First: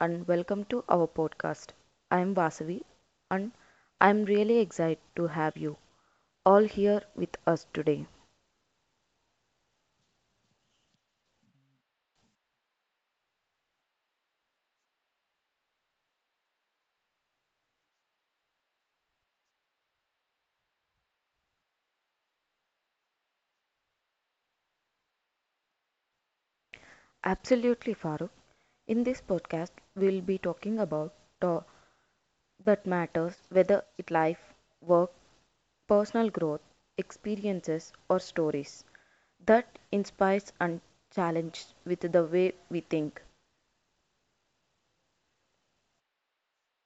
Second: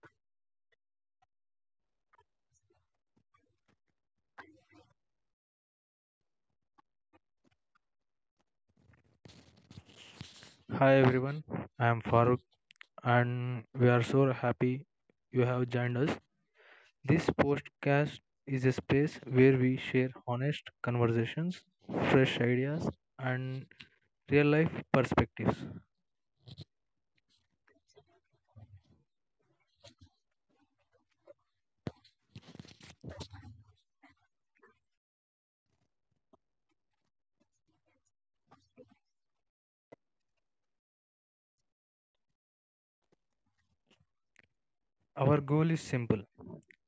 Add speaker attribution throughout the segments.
Speaker 1: and welcome to our podcast. I am Vasavi, and I am really excited to have you all here with us today.
Speaker 2: Hi everyone, I am Farooq and we are so happy you have joined us. This podcast is a space where we share honest conversations, fresh ideas, and real life perspectives.
Speaker 1: Absolutely, Farooq. In this podcast, we'll be talking about to- that matters, whether it life, work, personal growth, experiences, or stories that inspires and challenges with the way we think.
Speaker 2: Our goal is simple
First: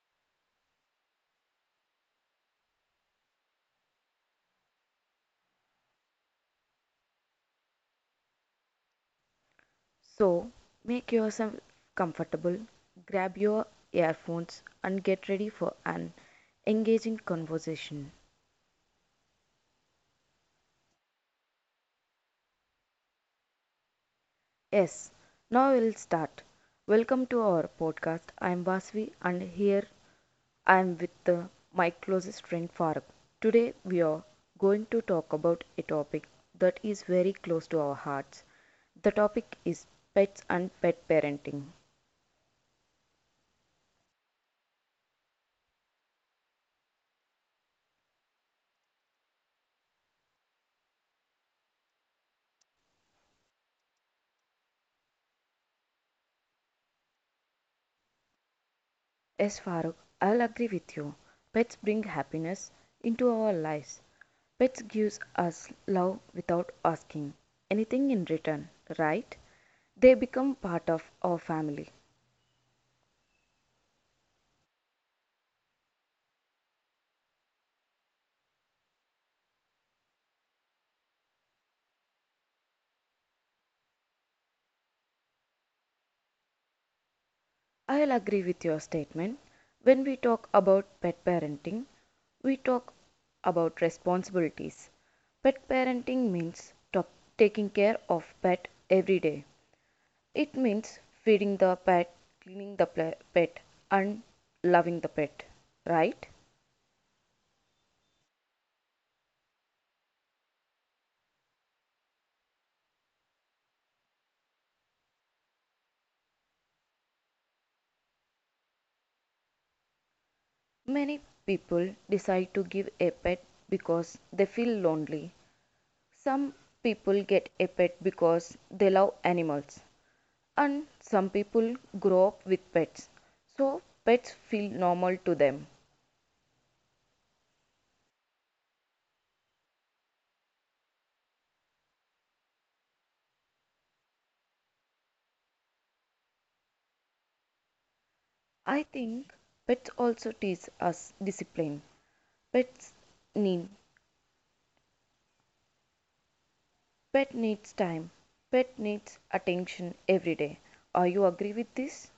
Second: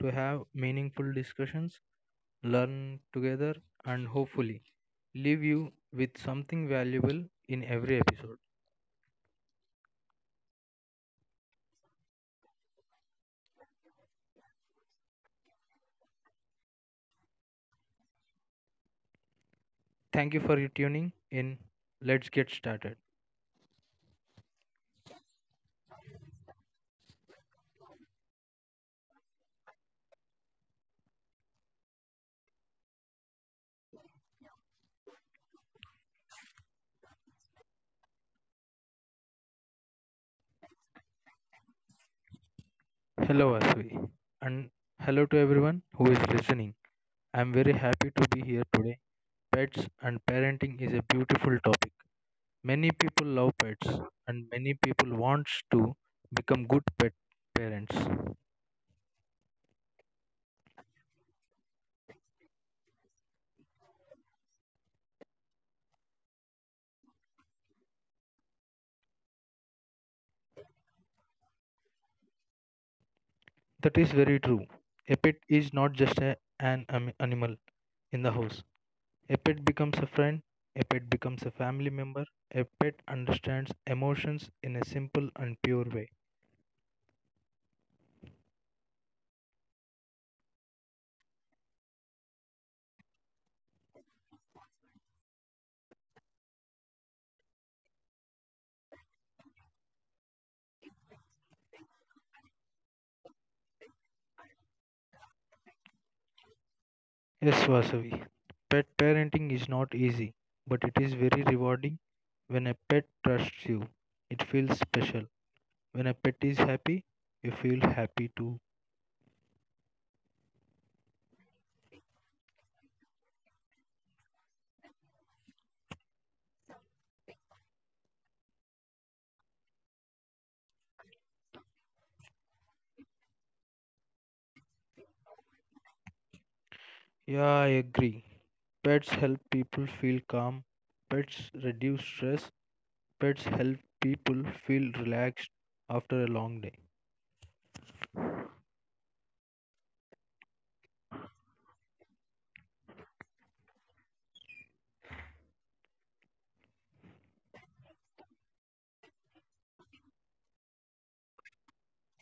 Speaker 2: to have meaningful discussions, learn together, and hopefully leave you with something valuable in every episode.
Speaker 1: So, make yourself comfortable, grab your earphones, and get ready for an engaging conversation.
Speaker 2: Thank you for tuning in. Let's get started.
Speaker 1: Yes, now we'll start. Welcome to our podcast. I'm Basvi, and here I am with my closest friend Faruk. Today we are going to talk about a topic that is very close to our hearts. The topic is pets and pet parenting.
Speaker 2: Hello, Asvi, and hello to everyone who is listening. I'm very happy to be here today. Pets and parenting is a beautiful topic. Many people love pets, and many people wants to become good pet parents.
Speaker 1: Yes, Farooq, I'll agree with you. Pets bring happiness into our lives. Pets gives us love without asking anything in return, right? They become part of our family.
Speaker 2: That is very true. A pet is not just animal in the house. A pet becomes a friend. A pet becomes a family member. A pet understands emotions in a simple and pure way.
Speaker 1: I'll agree with your statement. When we talk about pet parenting, we talk about responsibilities. Pet parenting means to- taking care of pet every day. It means feeding the pet, cleaning the pet, and loving the pet, right?
Speaker 2: Yes, Vasavi. Pet parenting is not easy, but it is very rewarding when a pet trusts you. It feels special. When a pet is happy, you feel happy too.
Speaker 1: Many people decide to give a pet because they feel lonely. Some people get a pet because they love animals, and some people grow up with pets, so pets feel normal to them.
Speaker 2: Yeah, I agree. Pets help people feel calm. Pets reduce stress. Pets help people feel relaxed after a long day.
Speaker 1: I think pets also teach us discipline. Pets need Pet needs time, pet needs attention every day. Are you agree with this?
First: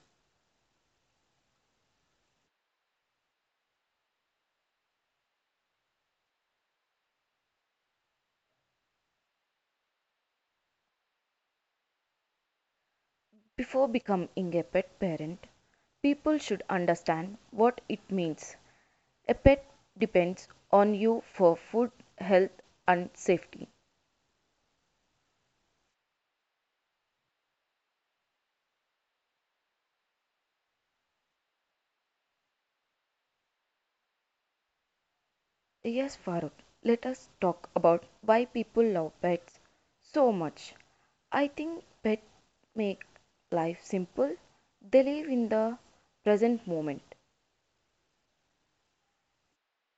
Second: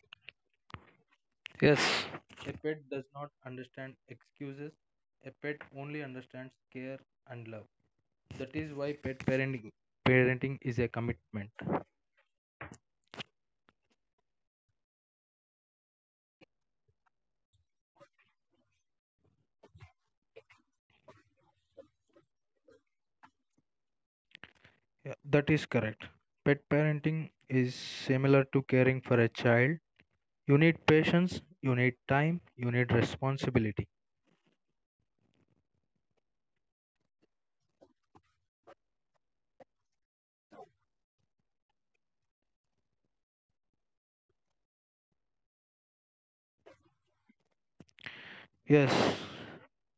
Speaker 2: Yes, a pet does not understand excuses. A pet only understands care and love. That is why pet parenting is a commitment.
Speaker 1: Before becoming a pet parent, people should understand what it means. A pet depends on you for food, health, and safety.
Speaker 2: Yeah, that is correct. Pet parenting is similar to caring for a child. You need patience, you need time, you need responsibility.
Speaker 1: Yes, Farooq, let us talk about why people love pets so much. I think pets make life simple. They live in the present moment.
Speaker 2: Yes,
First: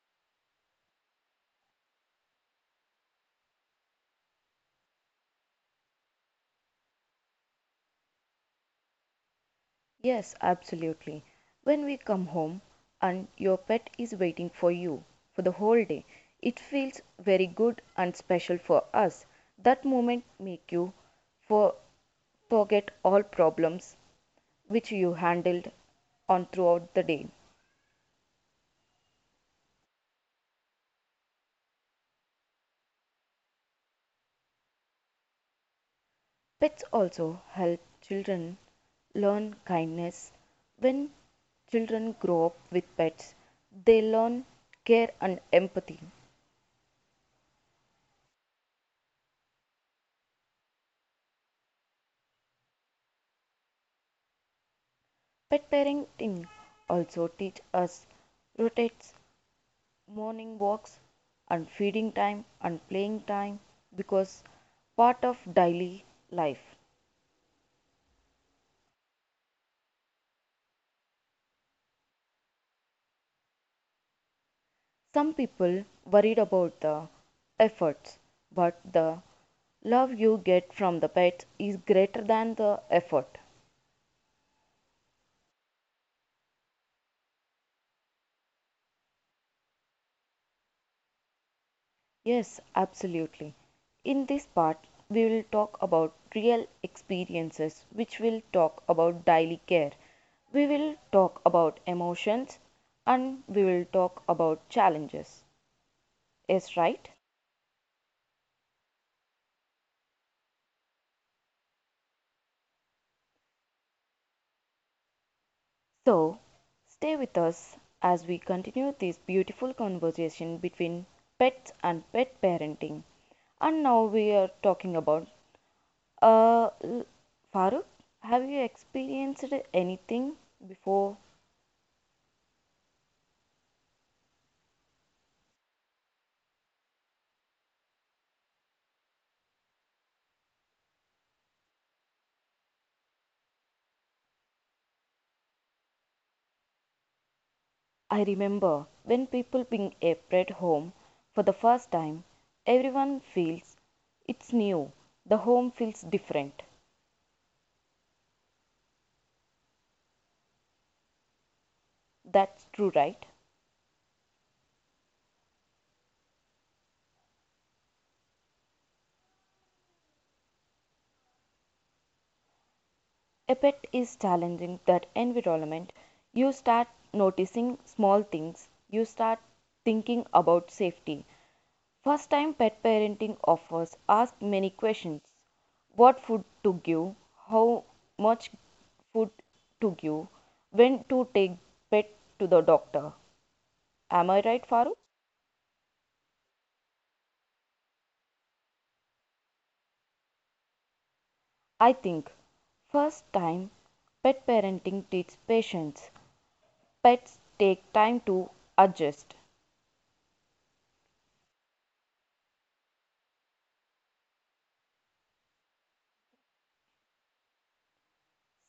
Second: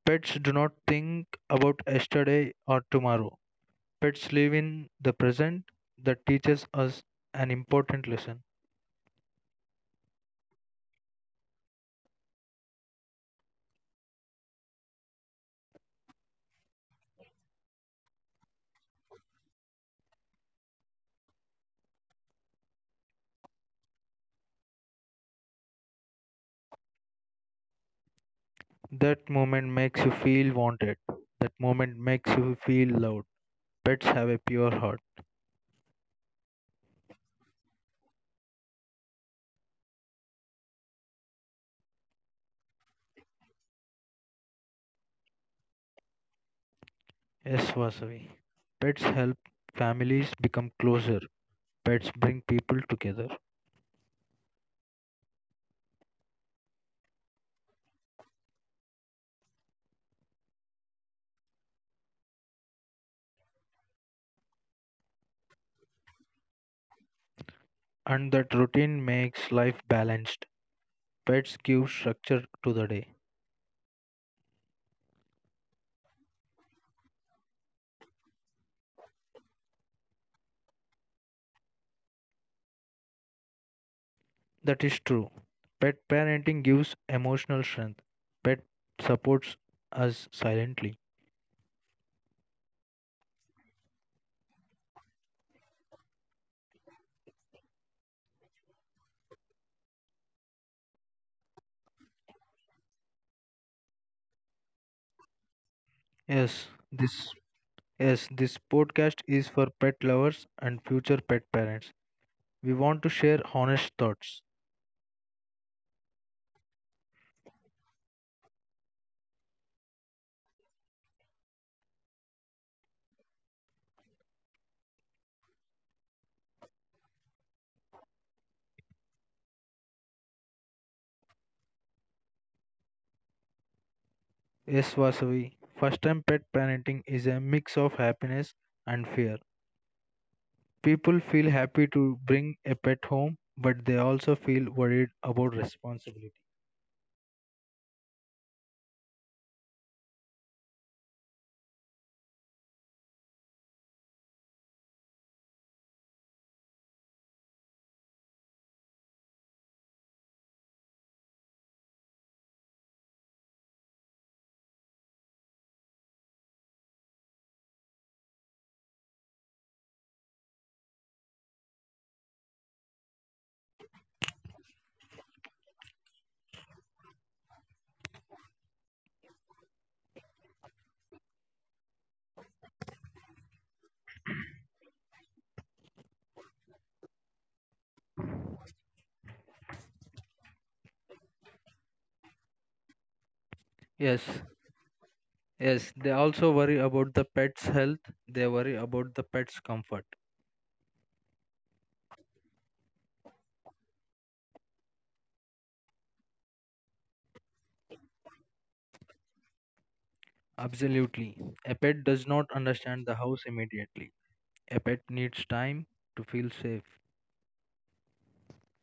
Speaker 2: pets do not think about yesterday or tomorrow. Pets live in the present that teaches us an important lesson.
Speaker 1: Yes, absolutely. When we come home and your pet is waiting for you for the whole day, it feels very good and special for us. That moment make you for forget all problems which you handled on throughout the day.
Speaker 2: That moment makes you feel wanted. That moment makes you feel loved. Pets have a pure heart.
Speaker 1: Pets also help children learn kindness. When children grow up with pets, they learn care and empathy.
Speaker 2: Yes, Vasavi. Pets help families become closer. Pets bring people together.
Speaker 1: Pet parenting also teach us rotates morning walks and feeding time and playing time because part of daily life.
Speaker 2: And that routine makes life balanced. Pets give structure to the day.
Speaker 1: Some people worried about the efforts, but the love you get from the pets is greater than the effort.
Speaker 2: That is true. Pet parenting gives emotional strength. Pet supports us silently.
Speaker 1: Yes, absolutely. In this part, we will talk about real experiences, which will talk about daily care. We will talk about emotions and we will talk about challenges.
Speaker 2: Yes,
Speaker 1: Yes, right?
Speaker 2: this yes, this podcast is for pet lovers and future pet parents. We want to share honest thoughts.
Speaker 1: So, stay with us as we continue this beautiful conversation between pets and pet parenting. And now we are talking about uh, Farooq, have you experienced anything before?
Speaker 2: Yes, Vasavi. First time pet parenting is a mix of happiness and fear. People feel happy to bring a pet home, but they also feel worried about responsibility.
Speaker 1: I remember when people bring a pet home for the first time, everyone feels it's new, the home feels different. That's true, right? A pet is challenging that environment. You start noticing small things, you start thinking about safety. First time pet parenting offers ask many questions, what food to give, how much food to give, when to take pet to the doctor.
Speaker 2: Yes,
Speaker 1: Am I right, Farooq?
Speaker 2: yes, they also worry about the pet's health, they worry about the pet's comfort.
Speaker 1: I think, first time, pet parenting takes patience. Pets take time to adjust.
Speaker 2: Absolutely. A pet does not understand the house immediately. A pet needs time to feel safe.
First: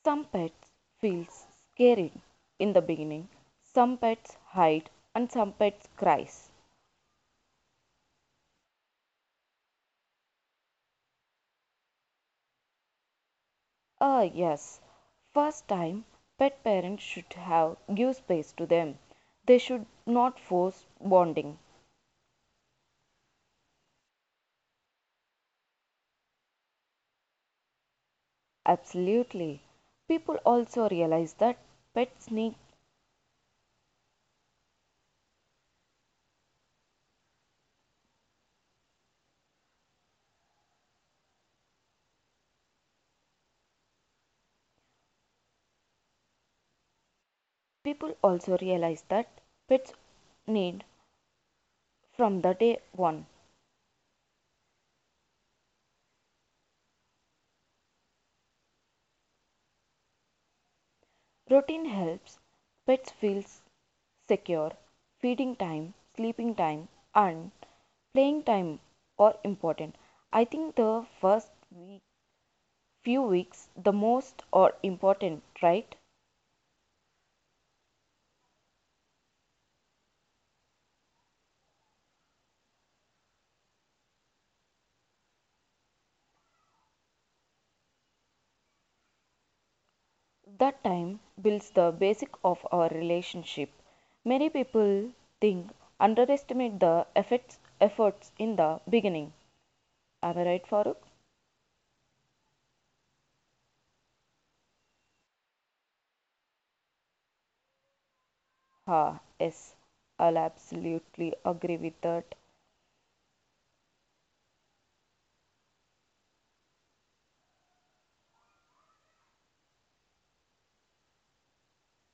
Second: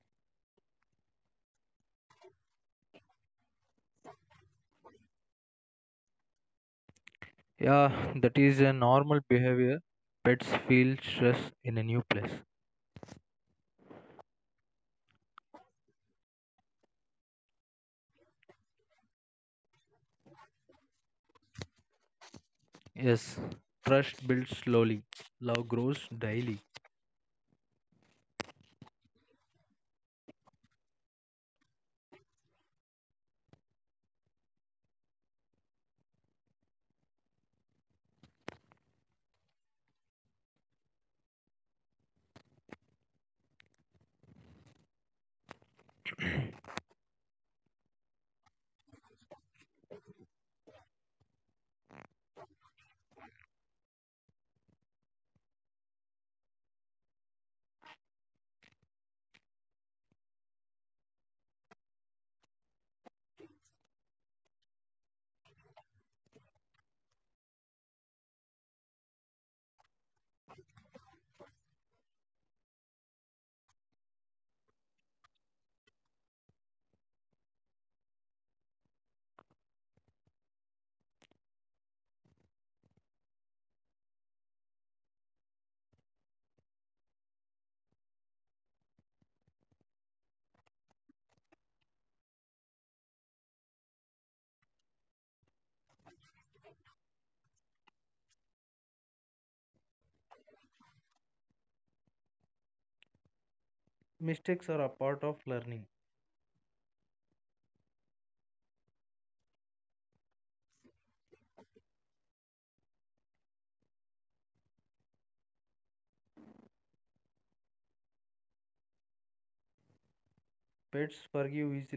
Speaker 1: Some pets feel scary in the beginning. Some pets hide and some pets cries.
Speaker 2: Yeah, that is a normal behavior. Pets feel stress in a new place.
Speaker 1: Ah yes, first time pet parents should have give space to them. They should not force bonding.
Speaker 2: Yes, trust builds slowly, love grows daily.
Speaker 1: Absolutely. People also realize that pets need People also realize that pets need from the day one. Routine helps pets feel secure. Feeding time, sleeping time, and playing time are important. I think the first week, few weeks the most are important, right? That time builds the basic of our relationship. Many people think underestimate the efforts in the beginning. Am I right, Farooq?
Speaker 2: Mistakes are a part of learning.
Speaker 1: Ha, yes, I'll absolutely agree with that.
Speaker 2: Pets forgive easily.